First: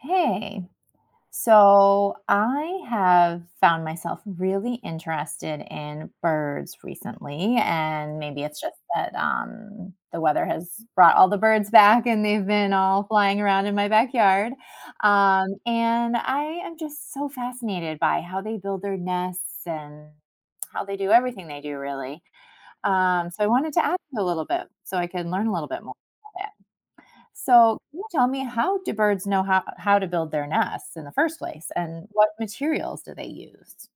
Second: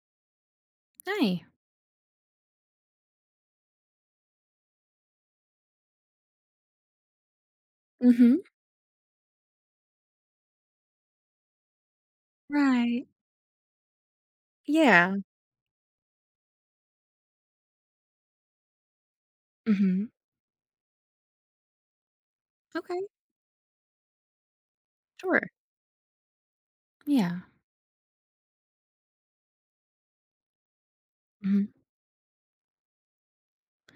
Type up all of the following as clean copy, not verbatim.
Hey, Hi. so I have found myself really interested in birds recently, and Mhm. maybe it's just that the weather has brought all the birds back and they've been all Right. flying around in my backyard. Yeah. And I am just so fascinated by how they build their nests and Mhm. how they do everything they do, really. Okay. So I wanted to ask you a little bit so I can learn Sure. a little bit more about it. Yeah. So, can you tell me how do birds know how to build their nests in the first place Mhm. and what materials do they use?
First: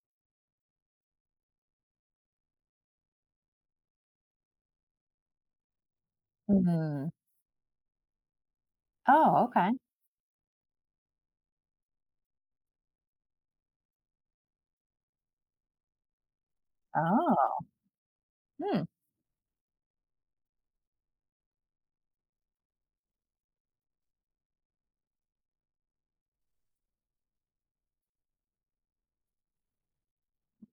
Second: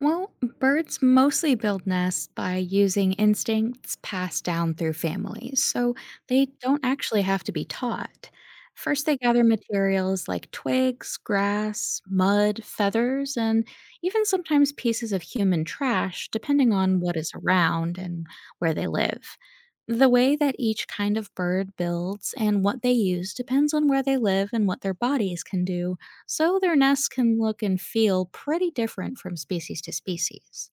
Well, birds mostly build nests by using instincts passed down through families, so they don't Mm. actually have to be taught. First, they Oh, gather okay. materials like twigs, grass, mud, feathers, and even sometimes pieces of human trash, depending on what is Oh, around and where hmm. they live. The way that each kind of bird builds and what they use depends on where they live and what their bodies can do so their nests can look and feel pretty different from species to species.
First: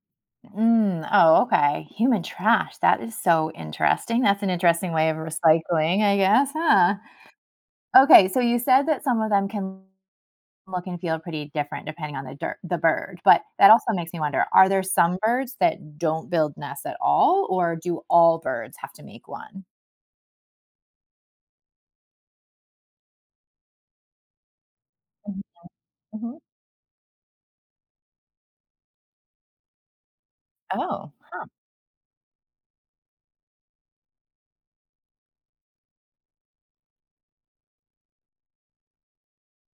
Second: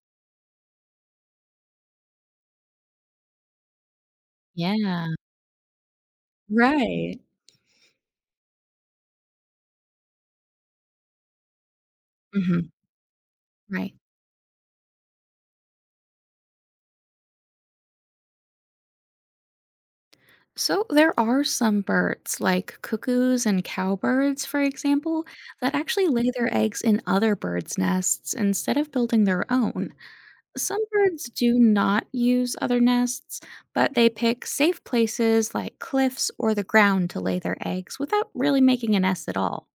Mm. Oh, okay. Human trash. That is so interesting. That's an interesting Yeah, way of recycling, I guess, huh? right. Okay, so you said that some of them can look and feel pretty different depending on Hmm. the bird, but that also Right. makes me wonder, are there some birds that don't build nests at all, or do all birds have to make one? So there are some birds, like cuckoos and cowbirds, for example, Mhm. that actually lay Mhm. their eggs in other birds' nests instead of building their own. Some Oh, birds huh. do not use other nests, but they pick safe places like cliffs or the ground to lay their eggs without really making a nest at all.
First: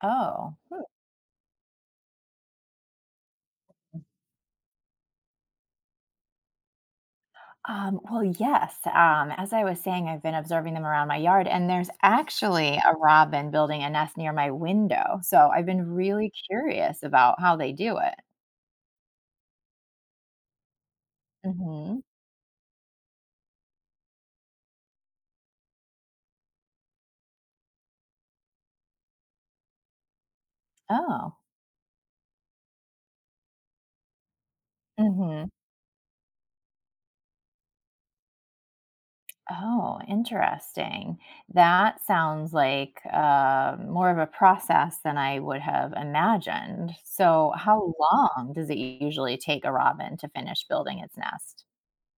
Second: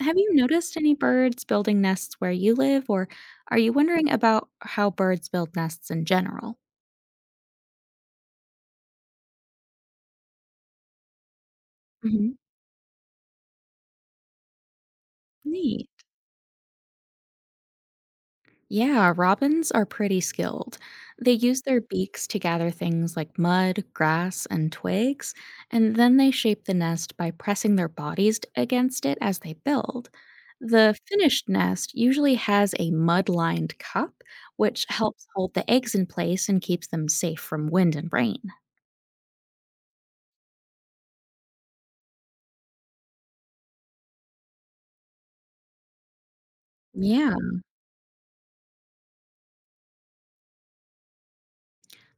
Have you Oh. noticed Hmm. any birds building nests where you live, or are you wondering about how birds build nests in general? Well, yes. As I was saying, I've been observing them around my yard, and there's Hmm. actually a robin building a nest near my window. So I've Neat. been really curious about how they do it. Yeah, robins are pretty skilled. They use their Hmm beaks to gather things like mud, grass, and twigs, and then they shape the nest by pressing their bodies against it as they build. The Oh. finished nest usually has a mud lined cup, which helps hmm hold the eggs in place and keeps them safe from wind and rain. Oh, interesting. That sounds like more of a process than I would have imagined. Yeah. So, how long does it usually take a robin to finish building its nest?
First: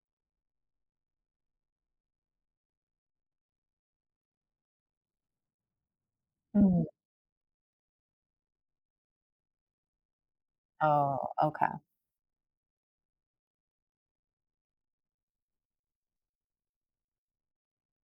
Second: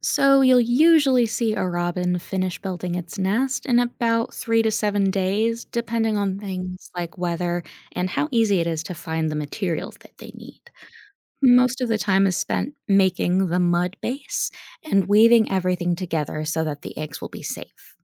So you'll usually see a robin finish building its nest in about 3 to 7 days, depending on Mhm. things like weather and how easy it is to find the materials that they need. Oh, okay. Most of the time is spent making the mud base and weaving everything together so that the eggs will be safe.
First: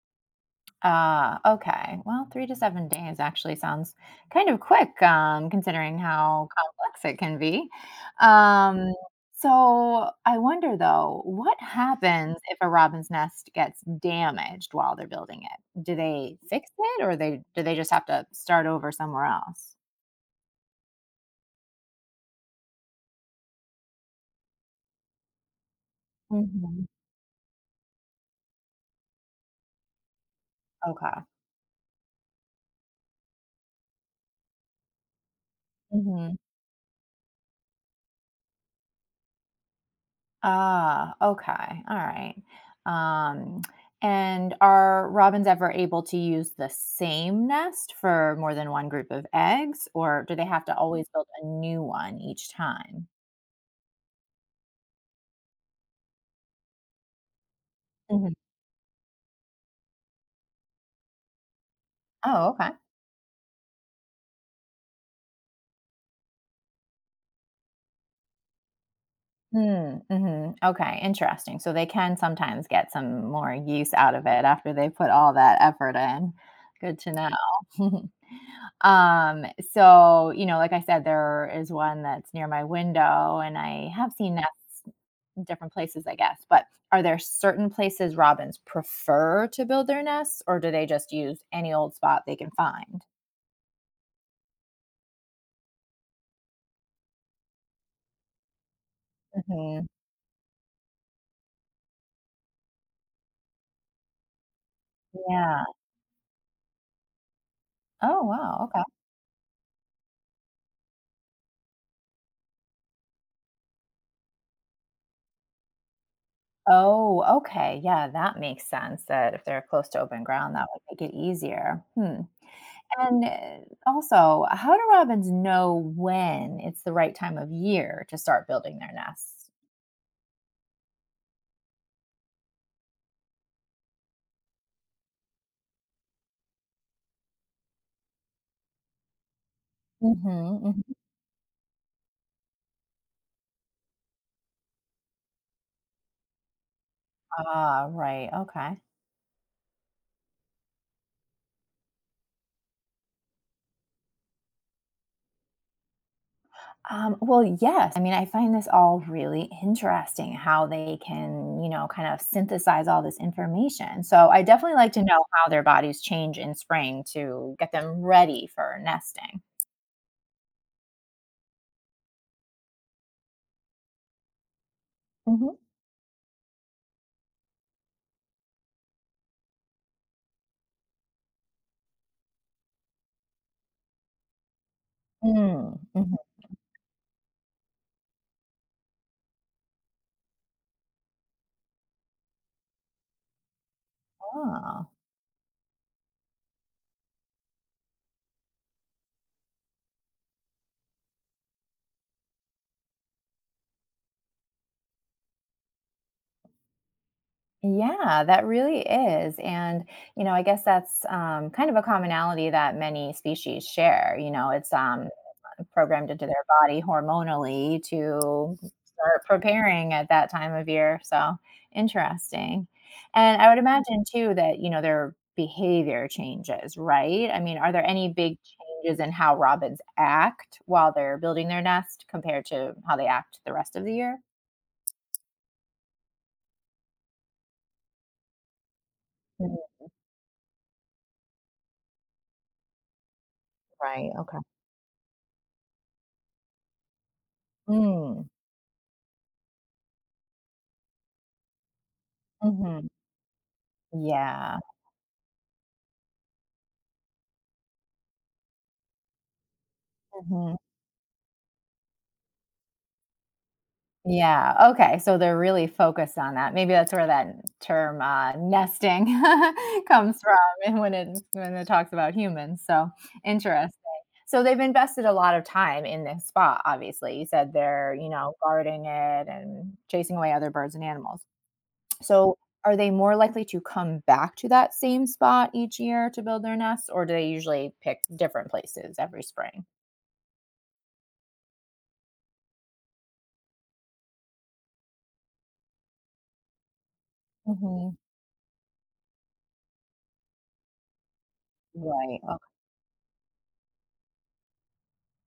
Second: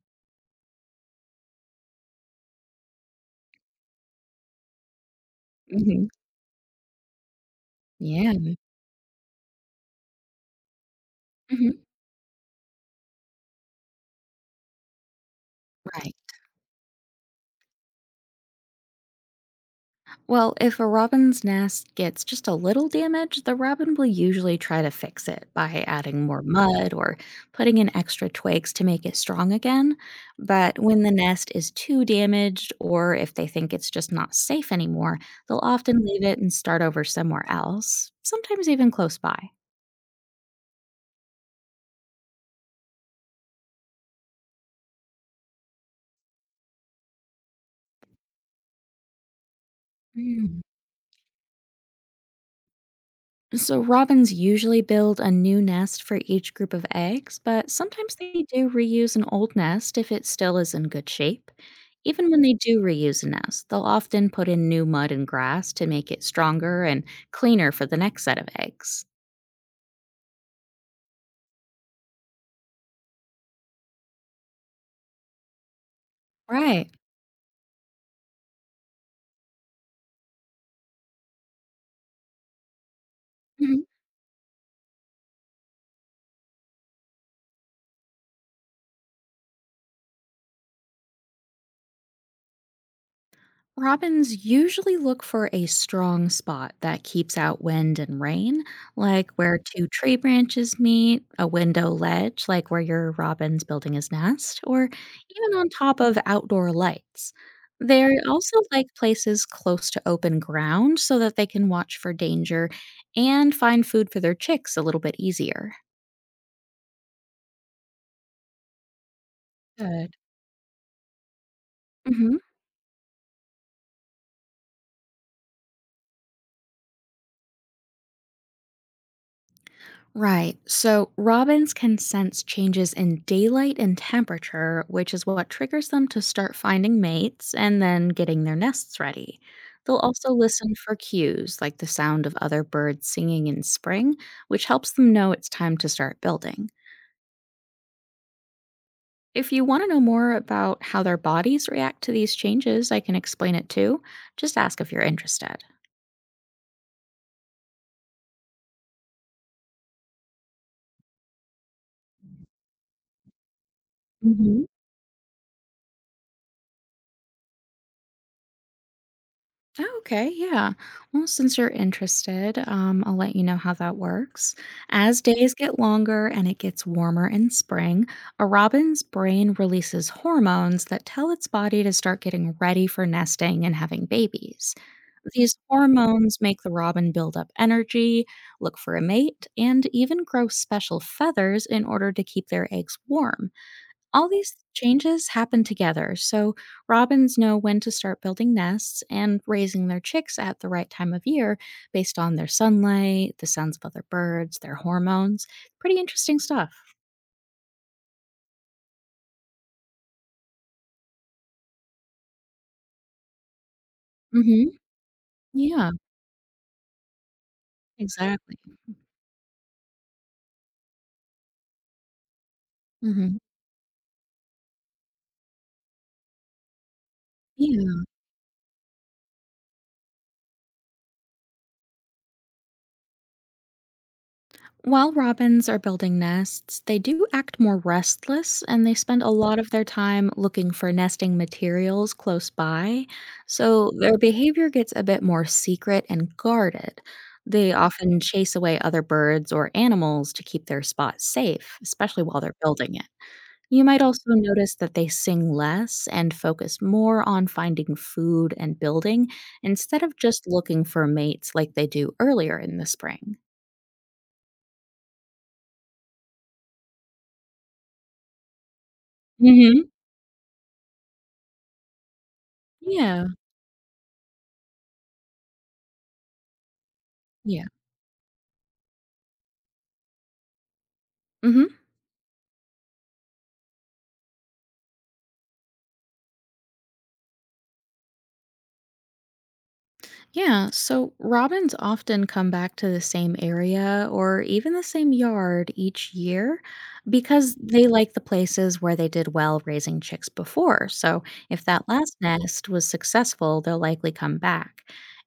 Ah, okay. Well, 3 to 7 days actually sounds kind of quick, considering Hmm. how complex it can be. Yeah. Um, so I wonder though, what Hmm. happens if a robin's nest gets damaged while they're building it? Do Right. they fix it or they just have to start over somewhere else? Well, if a robin's nest gets just a little damage, the robin will usually try to fix it by adding more Mhm. mud or putting in extra twigs to make it strong again. But when the Okay. nest is too damaged, or if they think it's just not safe anymore, they'll often leave Mhm. it and start over somewhere else, sometimes even close by. Ah, okay. All right. Um, and are robins ever able to use the same nest for more than one group of eggs, or do they Mm. have to always build a new one each time? So, robins usually build a new nest for each group of eggs, but sometimes Mhm. they do reuse an old nest if it still is in good shape. Even when Oh, they okay. do reuse a nest, they'll often put in new mud and grass to make it stronger and cleaner for the next set of eggs. Hmm. Mm-hmm. Okay, interesting. So they can sometimes get some more use out of it after they put all that effort in. Right. Good to know. um, so, you know, like I said, there is one that's near my window, and I have seen nests different places, I guess. But are there certain places robins prefer to build their nests, or do they just use any old spot they can find? Robins usually look for a strong spot that keeps out wind and rain, like where Hmm two tree branches meet, a window ledge, like where your robin's building his nest, or even Yeah. on top of outdoor lights. They Oh, also wow. Okay. like places close to open ground so that they can watch for danger and find food for their chicks a little bit easier. Oh, okay. Yeah, that makes sense that if they're close to Good. open ground, that would make it easier. Hmm. Hmm. And also, how do robins know when it's the right time of year to start building their nests? Right. So robins can sense changes in daylight and temperature, which is what triggers them to start finding mates and then getting their nests ready. They'll also Hmm listen for cues like the sound of other birds singing in spring, which helps them know it's time to start building. Ah, right. Okay. If you want to know more about how their bodies react to these changes, I can explain it too. Just ask if you're interested. Well, yes. I mean, I find this all really interesting how they can, you know, kind of synthesize all this information. So I Mhm. definitely like to know how their bodies change in spring to get them ready for nesting. Oh, okay. Yeah. Well, since you're interested, I'll let you know how that works. As Hmm days get longer and it gets warmer in spring, a robin's brain releases hormones that tell its body to start getting ready for nesting and having babies. These Mm, mhm. hormones make the robin build up energy, look for a mate, and even grow special feathers in order to keep their eggs warm. All these Ah. changes happen together, so robins know when to start building nests and raising their chicks at the right time of year based on their sunlight, the sounds of other birds, their hormones. Pretty interesting stuff. Yeah, that really is. And, you know, I guess that's kind of a commonality that many species share. You know, Hmm. it's Yeah, programmed into their body hormonally exactly. to start preparing at that time of year, so interesting. Hmm. And I would imagine too that, you know, their behavior changes, right? I mean, are there Yeah. any big changes in how robins act while they're building their nest compared to how they act the rest of the year? While robins are building nests, they do act more restless and they spend a Mm. lot of their time looking for nesting materials close by. So Right. their Okay. behavior gets a bit more secret and guarded. They often Mm. chase away other birds or animals to keep their spot safe, especially while they're Mhm. building it. You might also Yeah. notice that they sing less and focus more on finding food and building instead of just Mhm. looking for mates like they do earlier in the spring. Yeah, okay, so they're really focused on that. Maybe that's where that term, nesting Hmm. comes from and when it talks about humans, so Yeah. interesting. So they've invested a lot of time in this spot, obviously. You said Yeah. they're, you know, guarding it and chasing away other birds and animals. Hmm. So are they more likely to come back to that same spot each year to build their nests, or do they usually pick different places every spring? Yeah. So robins often come back to the same area or even the same yard each year because they Mhm. like the places where they did well raising chicks before. So if that last Right, okay. nest was successful, they'll likely come back.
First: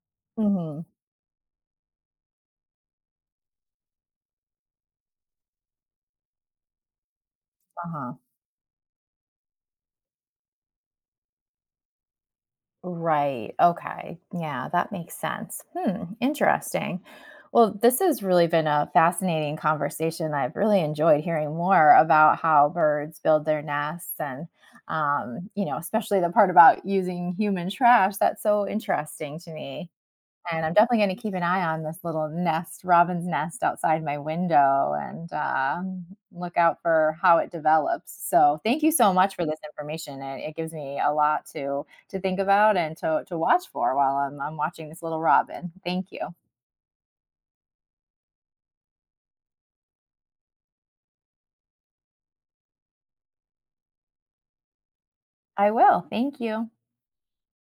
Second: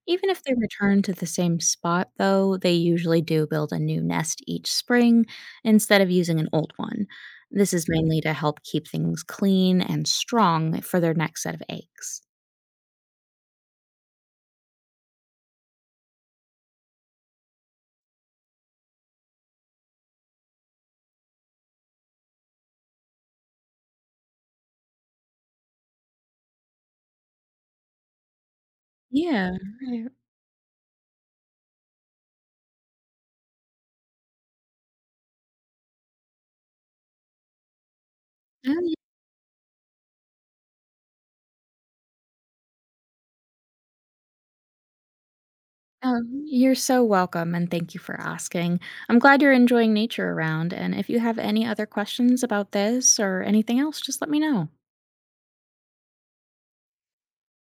Even if they Mhm, return to the same spot, though, they usually do build a new nest each spring instead of using an old one. This is uh-huh. mainly to help keep things clean and strong for their next set of eggs. Right. Okay. Yeah, that makes sense. Hmm. Interesting. Well, this has really been a fascinating conversation. I've really enjoyed hearing more about how birds build their nests and, you know, especially the part about using human trash. That's so interesting to Yeah, me. right. And I'm definitely gonna keep an eye on this robin's nest outside my window and look out for how it develops. So thank you so much for this information. It gives me a lot to think about and to watch for while I'm watching this little robin. Thank Oh, you. you're so welcome, and thank you for asking. I'm glad you're enjoying nature around. And if you have any other questions about this or anything else, just let me know. I will. Thank you.